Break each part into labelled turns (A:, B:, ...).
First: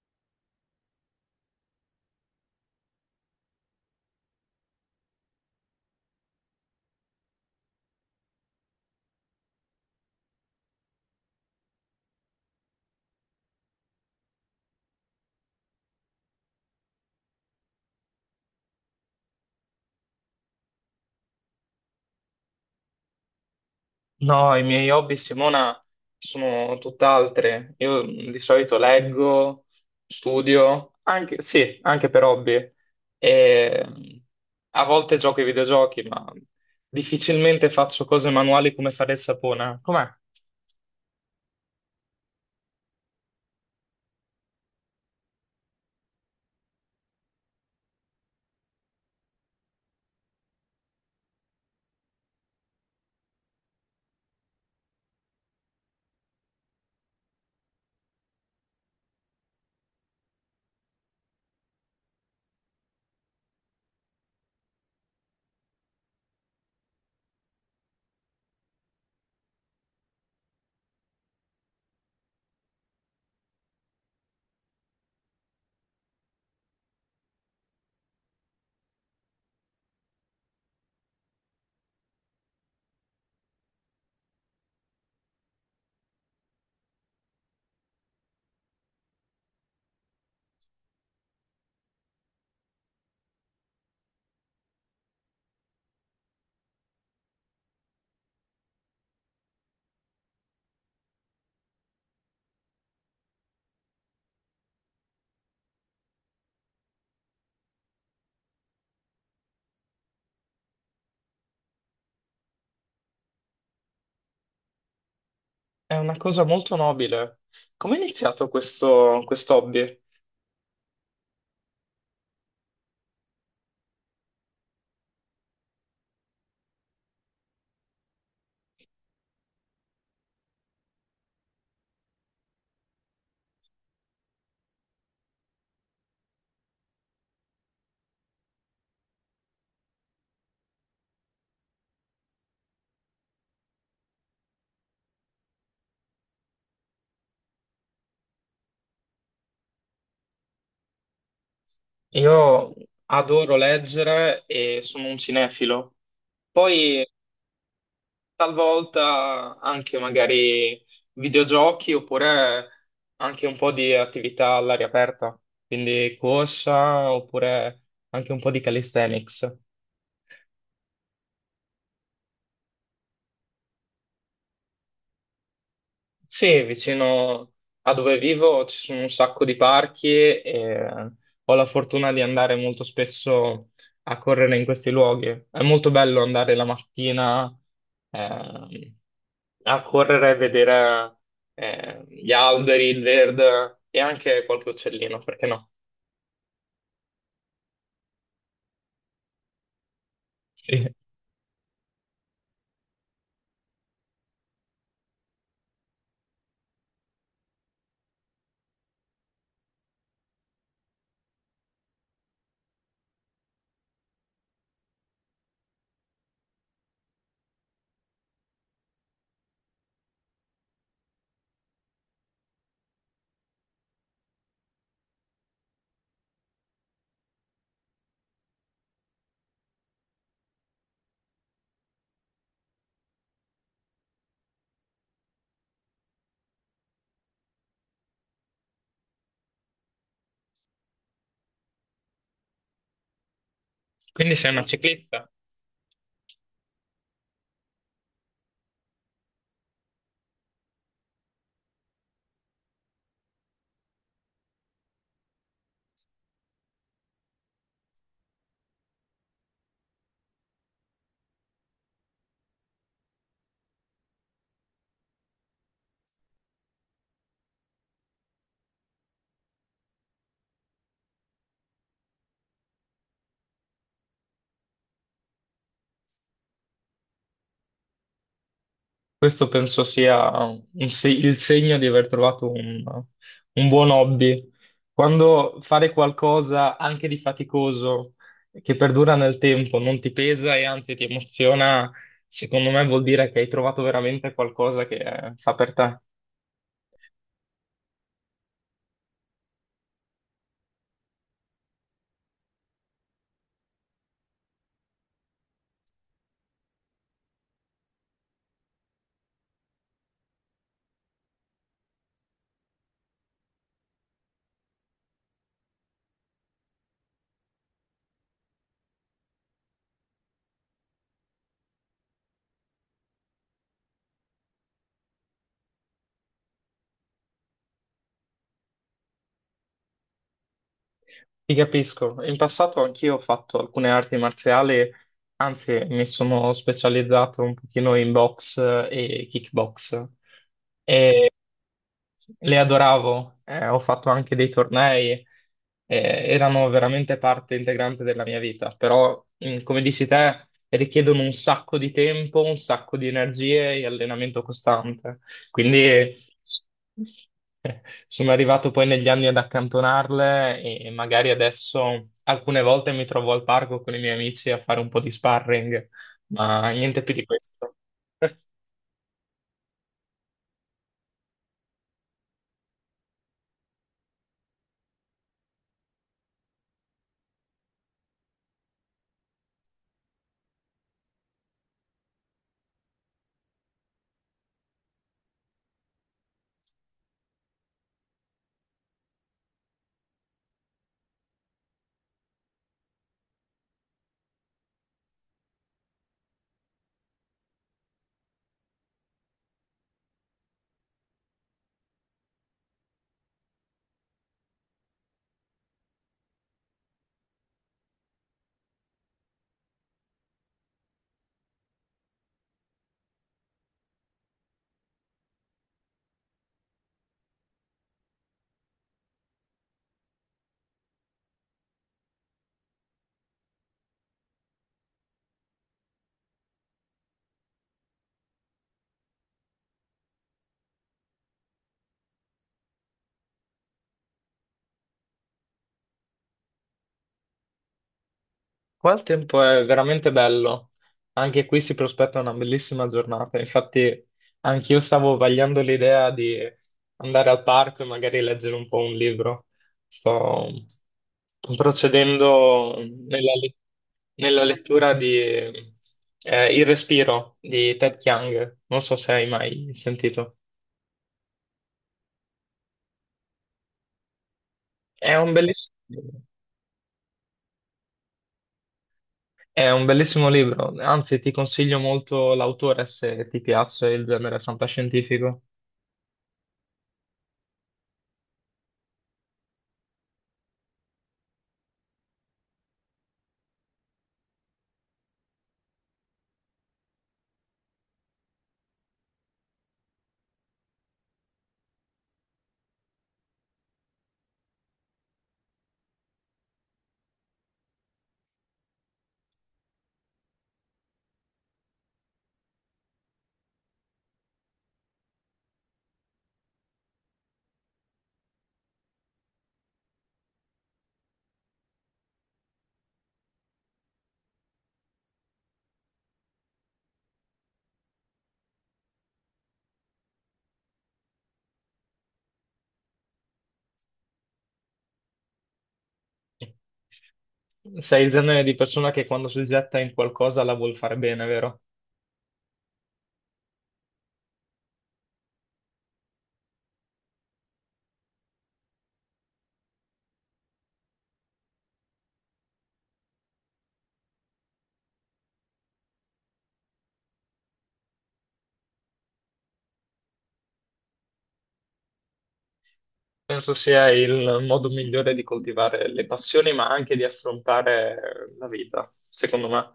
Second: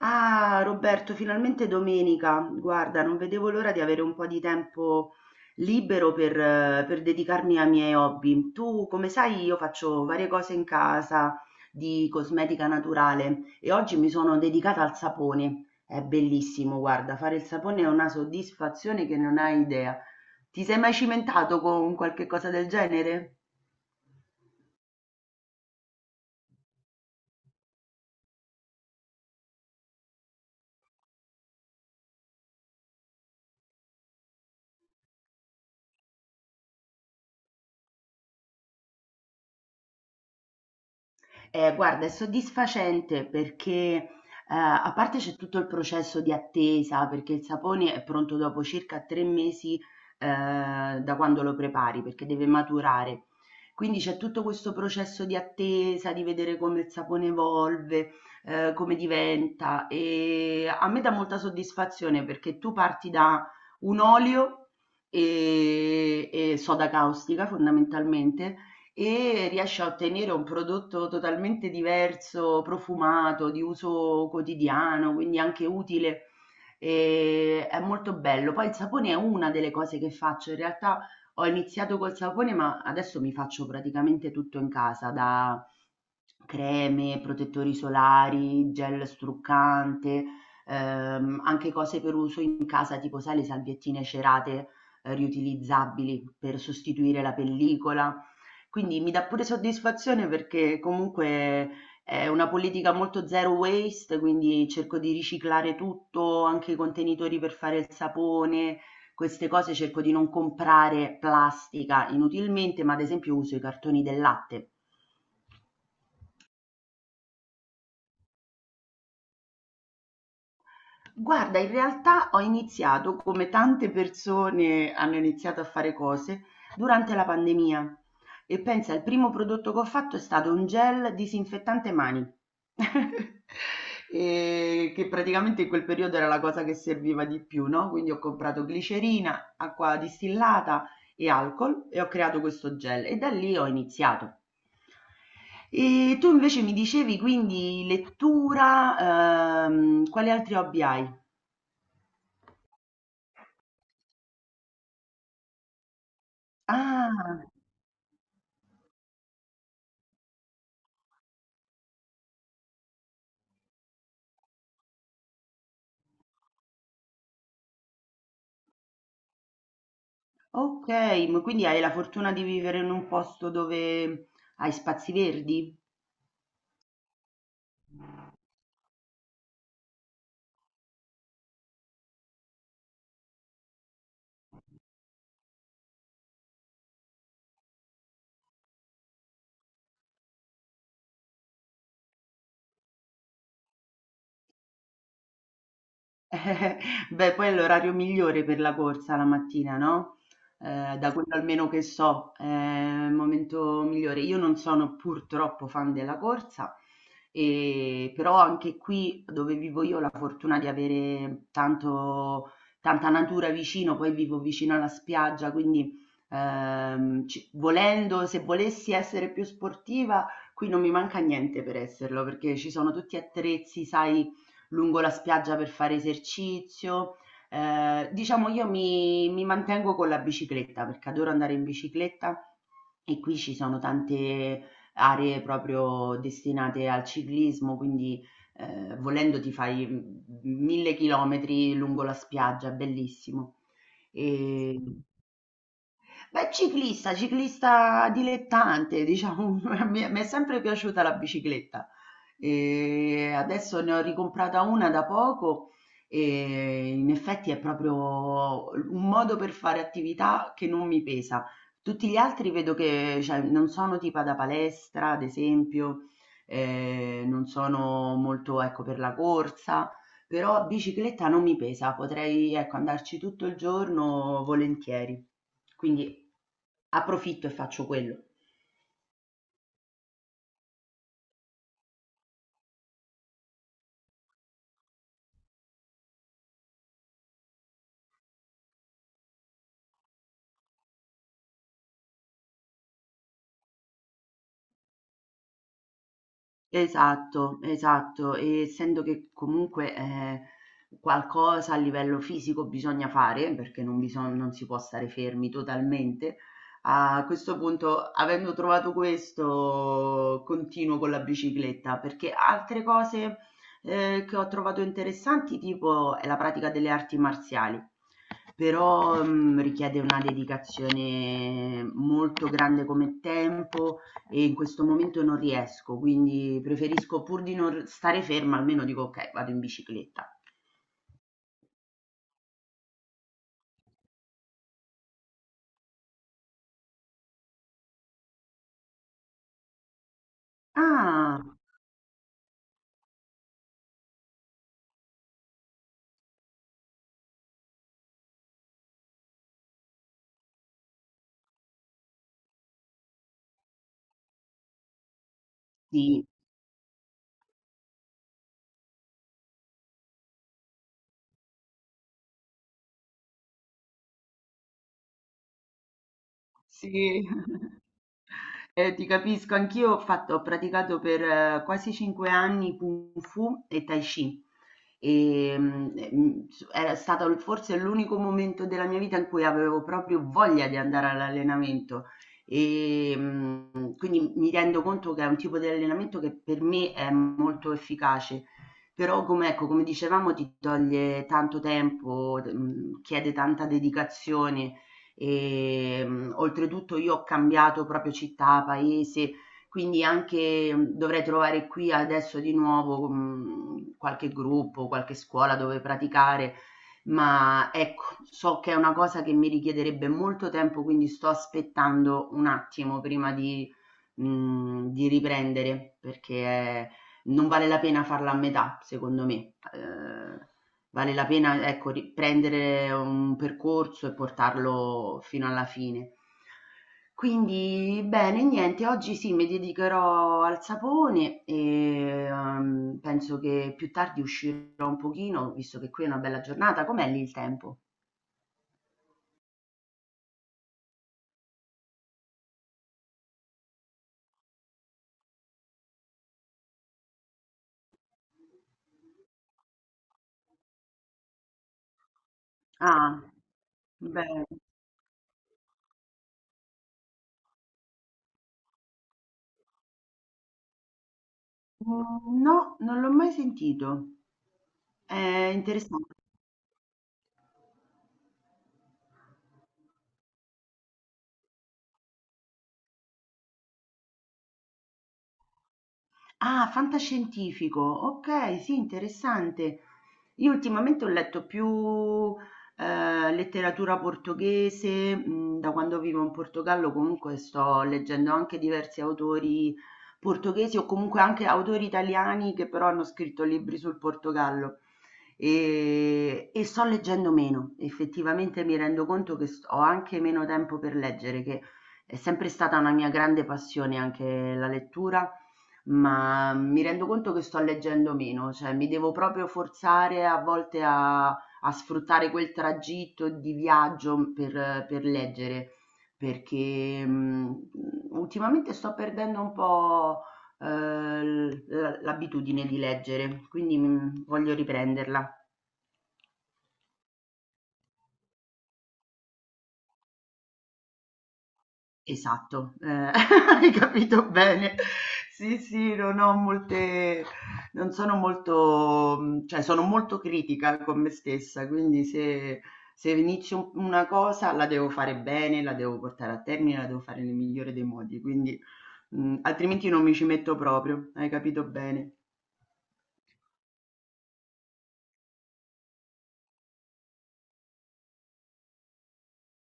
A: Ah, Roberto, finalmente è domenica. Guarda, non vedevo l'ora di avere un po' di tempo libero per dedicarmi ai miei hobby. Tu, come sai, io faccio varie cose in casa di cosmetica naturale e oggi mi sono dedicata al sapone. È bellissimo, guarda, fare il sapone è una soddisfazione che non hai idea. Ti sei mai cimentato con qualche cosa del genere?
B: No, i miei hobby, Simona, sono tutt'altre. Io di solito leggo, studio, anche, sì, anche per hobby. E, mh, A volte gioco ai videogiochi, ma difficilmente faccio cose manuali come fare il sapone. Com'è?
A: Guarda, è soddisfacente perché, a parte c'è tutto il processo di attesa, perché il sapone è pronto dopo circa 3 mesi, da quando lo prepari, perché deve maturare. Quindi c'è tutto questo processo di attesa, di vedere come il sapone evolve, come diventa. E a me dà molta soddisfazione perché tu parti da un olio e soda caustica fondamentalmente e riesce a ottenere un prodotto totalmente diverso, profumato, di uso quotidiano, quindi anche utile. E è molto bello. Poi il sapone è una delle cose che faccio. In realtà ho iniziato col sapone, ma adesso mi faccio praticamente tutto in casa, da creme, protettori solari, gel struccante, anche cose per uso in casa, tipo sai le salviettine cerate, riutilizzabili per sostituire la pellicola. Quindi mi dà pure soddisfazione perché comunque è una politica molto zero waste, quindi cerco di riciclare tutto, anche i contenitori per fare il sapone, queste cose cerco di non comprare plastica inutilmente, ma ad esempio uso i cartoni del latte.
B: È una cosa molto nobile. Come è iniziato questo hobby?
A: Guarda, in realtà ho iniziato, come tante persone hanno iniziato a fare cose, durante la pandemia. E pensa, il primo prodotto che ho fatto è stato un gel disinfettante mani, e che praticamente in quel periodo era la cosa che serviva di più, no? Quindi ho comprato glicerina, acqua distillata e alcol e ho creato questo gel e da lì ho iniziato. E tu invece mi dicevi quindi lettura, quali altri hobby hai?
B: Io adoro leggere e sono un cinefilo. Poi
A: Ah,
B: talvolta anche magari videogiochi oppure anche un po' di attività all'aria aperta, quindi corsa oppure anche un po' di calisthenics.
A: ok, ma quindi hai la fortuna di vivere in un posto dove hai spazi verdi?
B: Sì, vicino a dove vivo ci sono un sacco di parchi e ho la fortuna di andare molto spesso a correre in questi luoghi. È molto bello andare la mattina. ehm, A correre e vedere gli alberi, il verde e anche qualche uccellino, perché no?
A: Beh, poi è l'orario migliore per la corsa la mattina, no?
B: Sì.
A: Da quello almeno che so, è il momento migliore. Io non sono purtroppo fan della corsa, però anche qui dove vivo io ho la fortuna di avere tanta natura vicino, poi vivo vicino alla spiaggia, quindi volendo, se volessi essere più sportiva, qui non mi manca niente per esserlo, perché ci sono tutti attrezzi, sai lungo la spiaggia per fare esercizio. Diciamo io mi mantengo con la bicicletta perché adoro andare in bicicletta e qui ci sono tante aree proprio destinate al ciclismo, quindi volendo ti fai mille chilometri lungo la spiaggia, bellissimo.
B: Quindi sei una
A: E,
B: ciclista.
A: Beh, ciclista, ciclista dilettante, diciamo, mi è sempre piaciuta la bicicletta. E adesso ne ho ricomprata una da poco e in effetti è proprio un modo per fare attività che non mi pesa. Tutti gli altri vedo che, cioè, non sono tipo da palestra, ad esempio, non sono molto, ecco, per la corsa però bicicletta non mi pesa, potrei, ecco, andarci tutto il giorno volentieri. Quindi approfitto e faccio quello.
B: Questo penso sia un se- il segno di aver trovato un buon hobby. Quando fare qualcosa anche di faticoso, che perdura nel tempo, non ti pesa e anzi ti emoziona, secondo me vuol dire che hai trovato veramente qualcosa che fa per te.
A: Esatto, esatto. E essendo che comunque, qualcosa a livello fisico bisogna fare, perché non si può stare fermi totalmente, a questo punto, avendo trovato questo, continuo con la bicicletta, perché altre cose, che ho trovato interessanti, tipo è la pratica delle arti marziali, però, richiede una dedicazione molto grande come tempo, e in questo momento non riesco, quindi preferisco pur di non stare ferma, almeno dico: "Okay, vado in bicicletta".
B: Ti capisco. In passato anch'io ho fatto alcune arti marziali, anzi mi sono specializzato un pochino in box e kickbox
A: Ah,
B: le adoravo, ho fatto anche dei tornei, eh, erano veramente parte integrante della mia vita, però, mm, come dici te, richiedono un sacco di tempo, un sacco di energie e allenamento costante. Quindi
A: sì.
B: s- eh, sono arrivato poi negli anni ad accantonarle e magari adesso alcune volte mi trovo al parco con i miei amici a fare un po' di sparring, ma niente più di
A: Sì.
B: questo.
A: Ti capisco, anch'io ho praticato per quasi 5 anni Kung Fu e Tai Chi. Era stato forse l'unico momento della mia vita in cui avevo proprio voglia di andare all'allenamento. Quindi mi rendo conto che è un tipo di allenamento che per me è molto efficace. Però, come, ecco, come dicevamo, ti toglie tanto tempo, chiede tanta dedicazione. Oltretutto io ho cambiato proprio città, paese, quindi anche dovrei trovare qui adesso di nuovo, qualche gruppo, qualche scuola dove praticare, ma ecco, so che è una cosa che mi richiederebbe molto tempo, quindi sto aspettando un attimo prima di di riprendere, perché è, non vale la pena farla a metà, secondo me. Vale la pena, ecco, ri prendere un percorso e portarlo fino alla fine. Quindi bene, niente, oggi sì, mi dedicherò al sapone e, penso che più tardi uscirò un pochino, visto che qui è una bella giornata. Com'è lì il tempo?
B: Qua il tempo è veramente bello, anche qui si prospetta una bellissima giornata, infatti anch'io stavo vagliando l'idea di andare al parco e magari leggere un po' un libro. Sto procedendo
A: Ah,
B: nella, le- nella
A: bene.
B: lettura di Il respiro di Ted Chiang, non so se hai mai sentito.
A: Mhmm, no, non l'ho mai sentito.
B: È un
A: È
B: belliss-
A: interessan.
B: è un bellissimo libro, anzi ti consiglio molto l'autore se ti piace il genere fantascientifico.
A: Ah, fantascientifico, okay, sì, interessante. Io ultimamente ho letto più letteratura portoghese, da quando vivo in Portogallo comunque sto leggendo anche diversi autori portoghesi o comunque anche autori italiani che però hanno scritto libri sul Portogallo e sto leggendo meno, effettivamente mi rendo conto che ho anche meno tempo per leggere, che è sempre stata una mia grande passione anche la lettura, ma mi rendo conto che sto leggendo meno, cioè mi devo proprio forzare a volte a sfruttare quel tragitto di viaggio per leggere, perché ultimamente sto perdendo un po' eh, l'abitudine di leggere, quindi voglio riprenderla.
B: Sei il genere di persona che quando si getta in qualcosa la vuol fare bene, vero?
A: Esatto, hai capito bene. Sì, sì, non ho molte non sono molto cioè sono molto critica con me stessa, quindi se se inizio u una cosa la devo fare bene, la devo portare a termine, la devo fare nel migliore dei modi, quindi, altrimenti non mi ci metto proprio, hai capito bene.
B: Penso sia il modo migliore di coltivare le passioni, ma anche di affrontare la vita, secondo me.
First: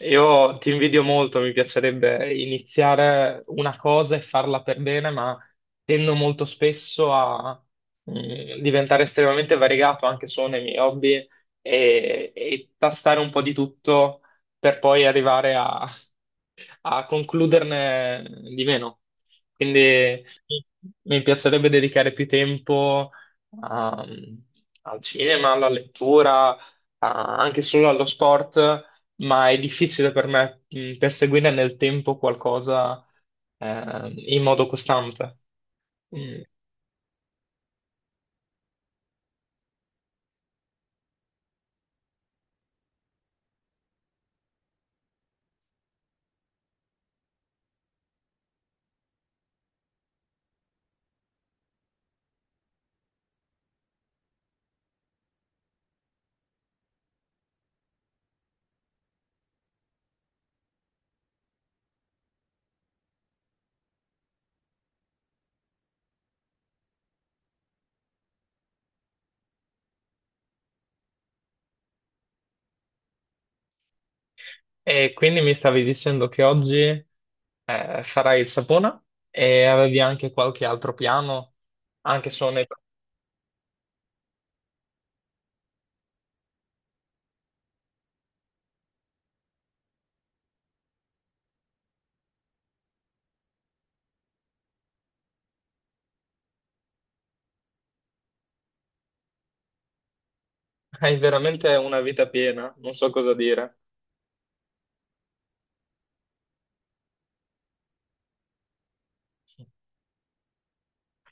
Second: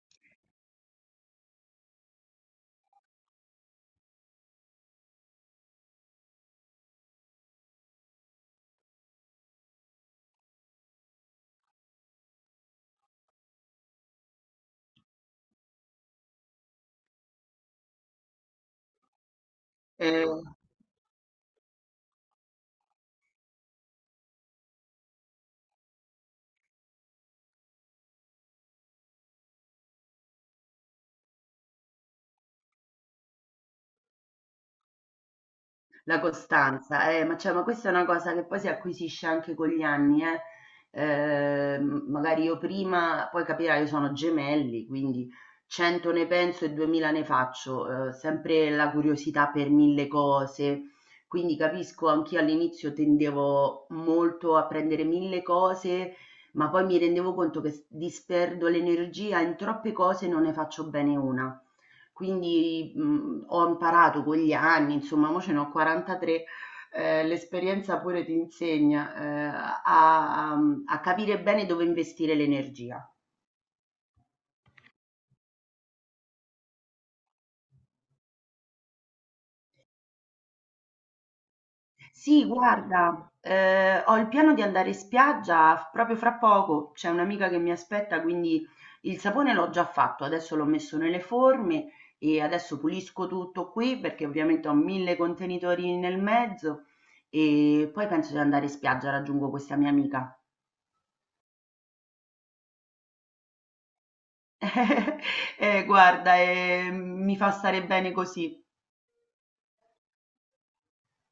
B: Io ti invidio molto, mi piacerebbe iniziare una cosa e farla per bene, ma tendo molto spesso a diventare estremamente variegato anche solo nei miei hobby e tastare un po' di tutto per poi arrivare a concluderne di meno. Quindi
A: Ehm
B: mi mi piacerebbe dedicare più tempo a- al cinema, alla lettura, anche solo allo sport, ma è difficile per me perseguire nel tempo qualcosa in modo costante.
A: La
B: Mm,
A: costanza, ma, cioè, ma questa è una cosa che poi si acquisisce anche con gli anni, eh. Magari io prima, poi capirai, io sono gemelli, quindi 100 ne penso e 2000 ne faccio, sempre la curiosità per mille cose, quindi capisco, anch'io all'inizio tendevo molto a prendere mille cose, ma poi mi rendevo conto che disperdo l'energia in troppe cose e non ne faccio bene una. Quindi, ho imparato con gli anni, insomma, mo ce ne ho 43, l'esperienza pure ti insegna, a capire bene dove investire l'energia.
B: e quindi mi stavi dicendo che oggi farai il sapone e avevi anche qualche altro piano, anche
A: Sì,
B: solo nei.
A: guarda, ho il piano di andare in spiaggia f proprio fra poco, c'è un'amica che mi aspetta, quindi il sapone l'ho già fatto, adesso l'ho messo nelle forme e adesso pulisco tutto qui, perché ovviamente ho 1000 contenitori nel mezzo e poi penso di andare in spiaggia, raggiungo questa mia amica.
B: Hai veramente una vita piena, non so cosa dire.
A: Guarda, mi fa stare bene così.